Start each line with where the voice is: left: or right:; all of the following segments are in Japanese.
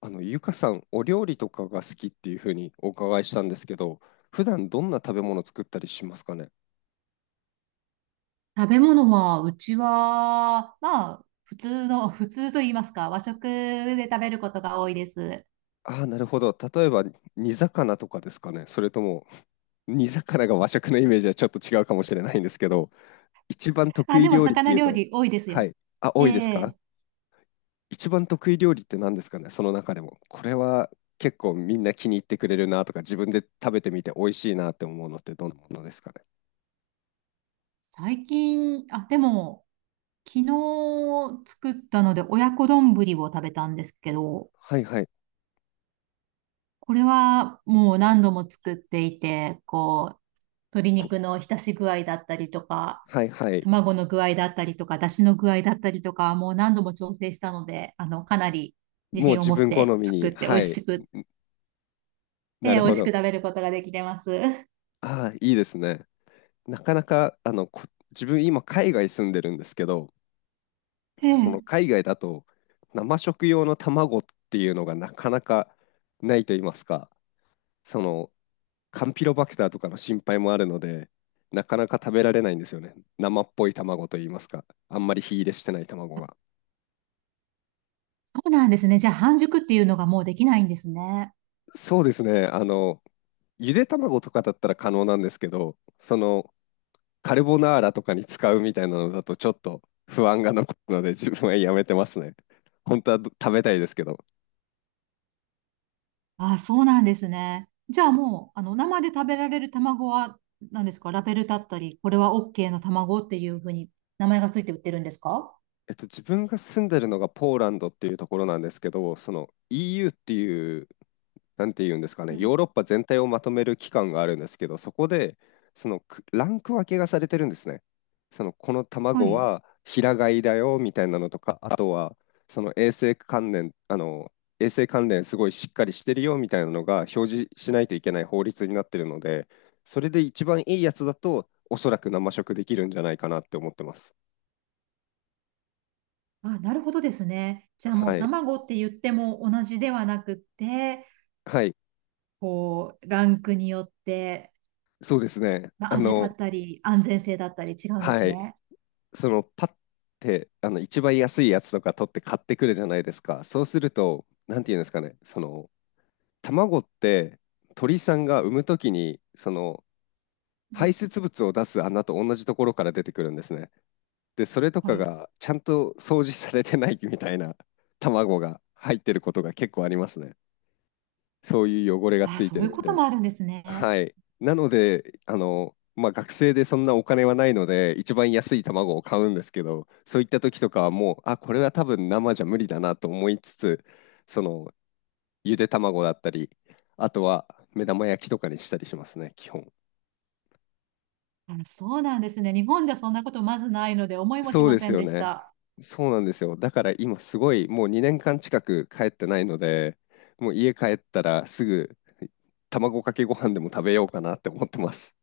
left: ゆかさん、お料理とかが好きっていうふうにお伺いしたんですけど、普段どんな食べ物作ったりしますかね。
right: 食べ物は、うちは、まあ、普通の、普通と言いますか、和食で食べることが多いです。
left: ああー、なるほど。例えば、煮魚とかですかね。それとも、煮魚が和食のイメージはちょっと違うかもしれないんですけど、一番得
right: あ、
left: 意
right: でも、
left: 料理って
right: 魚
left: いう
right: 料
left: と、
right: 理多いです
left: は
right: よ。
left: い。あ、
right: え
left: 多いですか。
right: え。
left: 一番得意料理って何ですかね、その中でも。これは結構みんな気に入ってくれるなとか、自分で食べてみて美味しいなって思うのってどんなものですかね。
right: 最近、あ、でも、昨日作ったので、親子丼を食べたんですけど、
left: はいはい。
right: これはもう何度も作っていて、こう、鶏
left: こ
right: 肉の浸し具合だったりとか、
left: はいはい。
right: 卵の具合だったりとか、出汁の具合だったりとか、もう何度も調整したので、あの、かなり自
left: もう
right: 信を
left: 自
right: 持っ
left: 分好
right: て
left: み
right: 作
left: に、
right: って美
left: は
right: 味
left: い。
right: しく、え
left: な
right: え、
left: る
right: 美
left: ほ
right: 味し
left: ど。
right: く食べることができてます。え
left: ああ、いいですね。なかなか、自分今海外住んでるんですけど、
right: え、
left: その海外だと生食用の卵っていうのがなかなかないと言いますか、そのカンピロバクターとかの心配もあるので、なかなか食べられないんですよね。生っぽい卵と言いますか、あんまり火入れしてない卵が。
right: そうなんですね。じゃあ半熟っていうのがもうできないんですね。
left: そうですね。ゆで卵とかだったら可能なんですけど、そのカルボナーラとかに使うみたいなのだとちょっと不安が残るので自分はやめてますね。本当は食べたいですけど。
right: ああ、そうなんですね。じゃあもう、あの、生で食べられる卵は何ですか、ラベルだったり、これは OK の卵っていうふうに名前がついて売ってるんですか。
left: 自分が住んでるのがポーランドっていうところなんですけど、その EU っていう、なんて言うんですか
right: う
left: ね、
right: ん。
left: ヨーロッパ全体をまとめる機関があるんですけど、そこで、そのランク分けがされてるんですね。その、この
right: は
left: 卵
right: い。
left: は平飼いだよみたいなのとか、あとは、その衛生関連、衛生関連すごいしっかりしてるよみたいなのが表示しないといけない法律になってるので、それで一番いいやつだと、おそらく生食できるんじゃないかなって思ってます。
right: あ、なるほどですね。じゃあもう
left: はい。
right: 卵って言っても同じではなくって、
left: はい。
right: こう、ランクによって、
left: そうですね。
right: まあ、味だったり、安全性だったり違うんです
left: はい。
right: ね。
left: そのパッて一番安いやつとか取って買ってくるじゃないですか。そうすると、なんていうんですかね、その卵って鳥さんが産むときにその
right: う
left: 排
right: ん、
left: 泄物を出す穴と同じところから出てくるんですね。で、それと
right: は
left: か
right: い。
left: がちゃんと掃除されてないみたいな卵が入ってることが結構ありますね。そういう汚れが
right: あ
left: つ
right: あ、
left: い
right: そ
left: て
right: うい
left: る
right: う
left: み
right: こ
left: た
right: と
left: いな。
right: もあるんですね。
left: はい。なので、まあ、学生でそんなお金はないので、一番安い卵を買うんですけど、そういった時とかはもう、あ、これは多分生じゃ無理だなと思いつつ、その、ゆで卵だったり、あとは目玉焼きとかにしたりしますね、基本。
right: あ、そうなんですね。日本じゃそんなことまずないので、思いもし
left: そう
right: ま
left: で
right: せ
left: す
right: ん
left: よ
right: でし
left: ね。
right: た。
left: そうなんですよ。だから今すごい、もう2年間近く帰ってないので、もう家帰ったらすぐ卵かけご飯でも食べようかなって思ってます。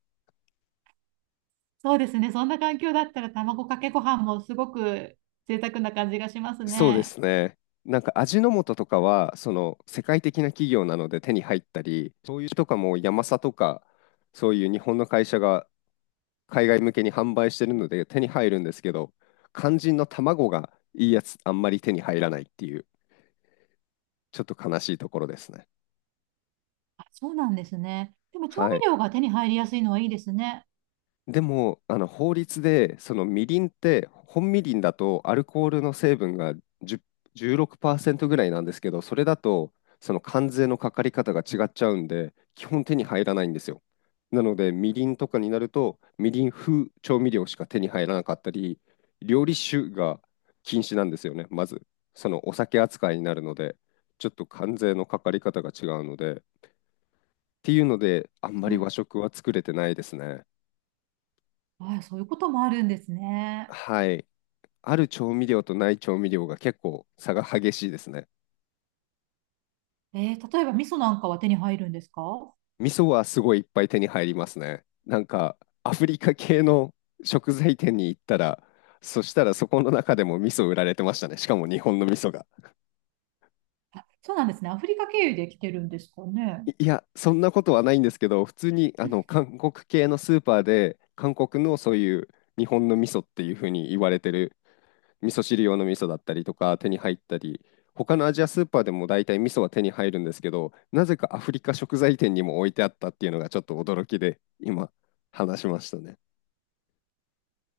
right: そうですね。そんな環境だったら、卵かけご飯もすごく贅沢な感じがします
left: そうで
right: ね。
left: すね。なんか味の素とかは、その世界的な企業なので手に入ったり、そういうとかもヤマサとか、そういう日本の会社が海外向けに販売してるので手に入るんですけど、肝心の卵がいいやつあんまり手に入らないっていう、ちょっと悲しいところですね。
right: あ、そうなんですね。でも調
left: は
right: 味
left: い。
right: 料が手に入りやすいのはいいですね。
left: でも、あの法律で、そのみりんって、本みりんだとアルコールの成分がじゅうじゅうろくパーセ16%ぐらいなんですけど、それだと、その関税のかかり方が違っちゃうんで、基本手に入らないんですよ。なので、みりんとかになると、みりん風調味料しか手に入らなかったり、料理酒が禁止なんですよね、まず。そのお酒扱いになるので、ちょっと関税のかかり方が違うので、っていうので、あんま
right: そうい
left: り
right: う、
left: 和食は作れてないですね。
right: あ、そういうこともあるんですね。
left: はい。ある調味料とない調味料が結構差が激しいですね。
right: えー、例えば味噌なんかは手に入るんですか。
left: 味噌はすごいいっぱい手に入りますね。なんかアフリカ系の食材店に行ったら、そしたらそこの中でも味噌売られてましたね。しかも日本の味噌が。
right: あ、そうなんですね。アフリカ経由で来てるんですかね。
left: いいや、そんなことはないんですけど、普通に韓国系のスーパーで、韓国のそういう日本の味噌っていうふうに言われてる味噌汁用の味噌だったりとか手に入ったり、他のアジアスーパーでも大体味噌は手に入るんですけど、なぜかアフリカ食材店にも置いてあったっていうのがちょっと驚きで、今話しましたね。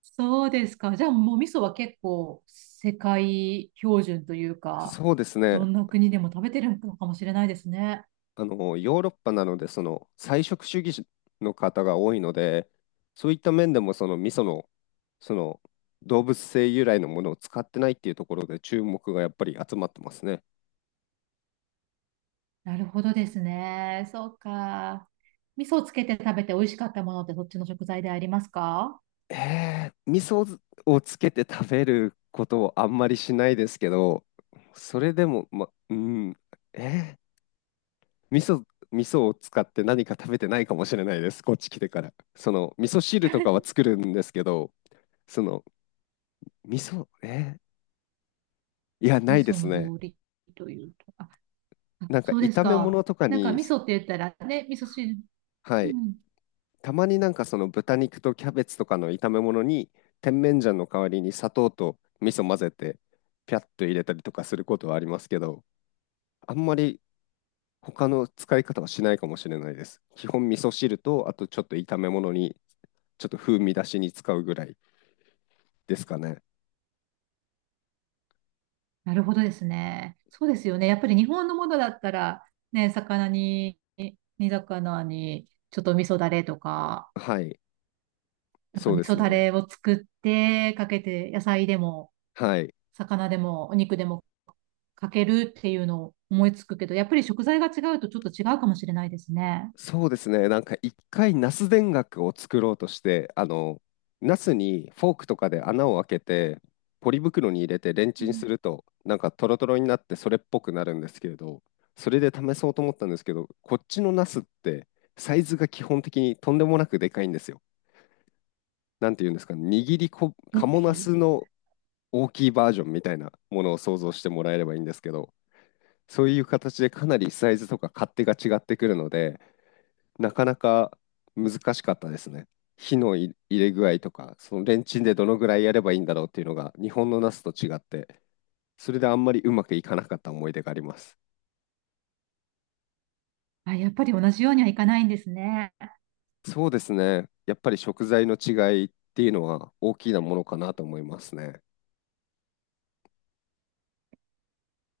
right: そうですか。じゃあもう味噌は結構世界標準というか、
left: そうですね。
right: どんな国でも食べてるのかもしれないですね。
left: ヨーロッパなので、その菜食主義の方が多いので、そういった面でもその味噌の、その動物性由来のものを使ってないっていうところで注目がやっぱり集まってますね。
right: なるほどですね。そうか。味噌をつけて食べて美味しかったものってそっちの食材でありますか。
left: 味噌をつけて食べることをあんまりしないですけど、それでも、ま、うん、えー、味噌、味噌を使って何か食べてないかもしれないです、こっち来てから。その、味噌汁とかは作るんですけど、その、味噌、えー、いや、な
right: 味
left: いで
right: 噌
left: す
right: の
left: ね。
right: 料理というと。あ、あ
left: なんか
right: そうです
left: 炒め物
right: か。
left: とか
right: なんか
left: に、
right: 味噌って言ったらね、味噌汁。
left: は
right: う
left: い、
right: ん。
left: たまになんかその豚肉とキャベツとかの炒め物に、甜麺醤の代わりに砂糖と味噌混ぜて、ピャッと入れたりとかすることはありますけど、あんまり他の使い方はしないかもしれないです。基本味噌汁と、あとちょっと炒め物に、ちょっと風味出しに使うぐらいですかね。
right: なるほどですね。そうですよね。やっぱり日本のものだったら、ね、魚に、煮魚に、ちょっと味噌だれとか、
left: はい、
right: なんか
left: そう
right: 味
left: です
right: 噌だ
left: ね。
right: れを作ってかけて、野菜でも、
left: はい。
right: 魚でも、お肉でもかけるっていうのを思いつくけど、やっぱり食材が違うとちょっと違うかもしれないですね。
left: そうですね。なんか一回ナス田楽を作ろうとして、ナスにフォークとかで穴を開けて、ポリ袋に入れてレン
right: う
left: チン
right: ん。
left: すると、なんかトロトロになってそれっぽくなるんですけれど、それで試そうと思ったんですけど、こっちのナスってサイズが基本的にとんでもなくでかいんですよ。なんていうんですかね、握りこ、カ
right: 大
left: モ
right: き
left: ナ
right: い。
left: スの大きいバージョンみたいなものを想像してもらえればいいんですけど、そういう形でかなりサイズとか勝手が違ってくるので、なかなか難しかったですね。火の入れ具合とか、そのレンチンでどのぐらいやればいいんだろうっていうのが、日本のナスと違って、それであんまりうまくいかなかった思い出があります。
right: あ、やっぱり同じようにはいかないんですね。
left: そうですね。やっぱり食材の違いっていうのは大きなものかなと思いますね。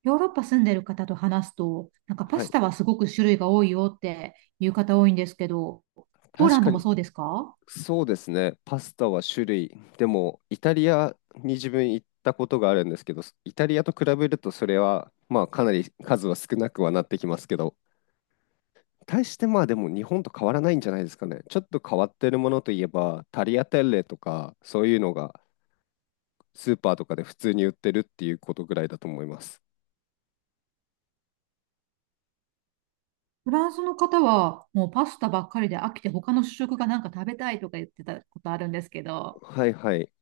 right: ヨーロッパ住んでる方と話すと、なんかパ
left: は
right: ス
left: い。
right: タはすごく種類が多いよっていう方多いんですけど、ポー
left: 確
right: ラン
left: か
right: ドもそう
left: に、
right: ですか。
left: そうですね。パスタは種類。でも、イタリアに自分行ったことがあるんですけど、イタリアと比べるとそれは、まあ、かなり数は少なくはなってきますけど、対してまあでも日本と変わらないんじゃないですかね。ちょっと変わってるものといえば、タリアテッレとか、そういうのがスーパーとかで普通に売ってるっていうことぐらいだと思います。
right: フランスの方はもうパスタばっかりで飽きて他の主食がなんか食べたいとか言ってたことあるんですけど、
left: はいはい。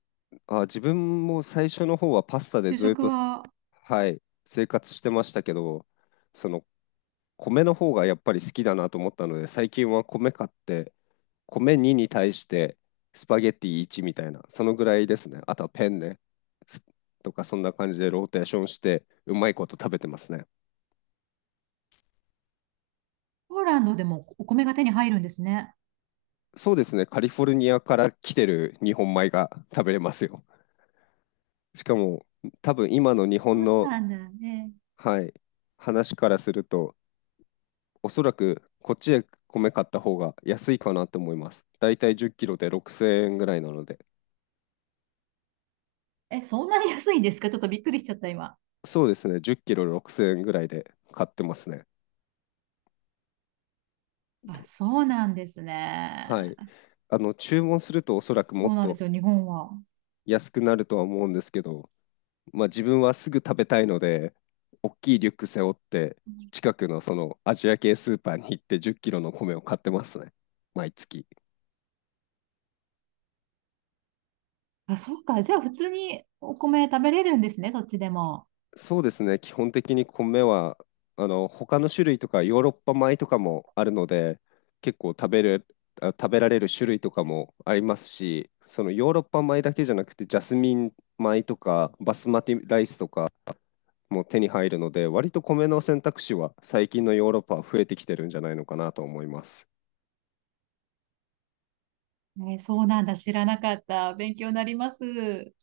left: あ、自分も最初の方はパスタで
right: 主
left: ずっ
right: 食
left: と、
right: は。
left: はい、生活してましたけど、その米の方がやっぱり好きだなと思ったので、最近は米買って米2に対してスパゲッティ1みたいな、そのぐらいですね。あとはペンね。スとかそんな感じでローテーションしてうまいこと食べてますね。
right: ポーランドでもお米が手に入るんですね。
left: そうですね。カリフォルニアから来てる日本米が食べれますよ。しかも多分今の日
right: そ
left: 本
right: う
left: の、
right: なんだね。
left: はい、話からすると、おそらくこっちで米買った方が安いかなと思います。だいたい10キロで6000円ぐらいなので。
right: え、そんなに安いんですか。ちょっとびっくりしちゃった今。
left: そうですね。10キロ6000円ぐらいで買ってますね。
right: あ、そうなんです
left: は
right: ね。
left: い。注文するとおそらくも
right: そう
left: っ
right: なんで
left: と
right: すよ、日本は。
left: 安くなるとは思うんですけど、まあ自分はすぐ食べたいので、大きいリュック背負って、近くのそのアジア系スーパーに行って10キロの米を買ってますね。毎月。
right: あ、そっか。じゃあ普通にお米食べれるんですね、そっちでも。
left: そうですね。基本的に米は、他の種類とかヨーロッパ米とかもあるので、結構食べる、あ食べられる種類とかもありますし、そのヨーロッパ米だけじゃなくて、ジャスミン米とか、バスマティライスとか、も手に入るので、割と米の選択肢は最近のヨーロッパは増えてきてるんじゃないのかなと思います。
right: ね、そうなんだ。知らなかった。勉強になります。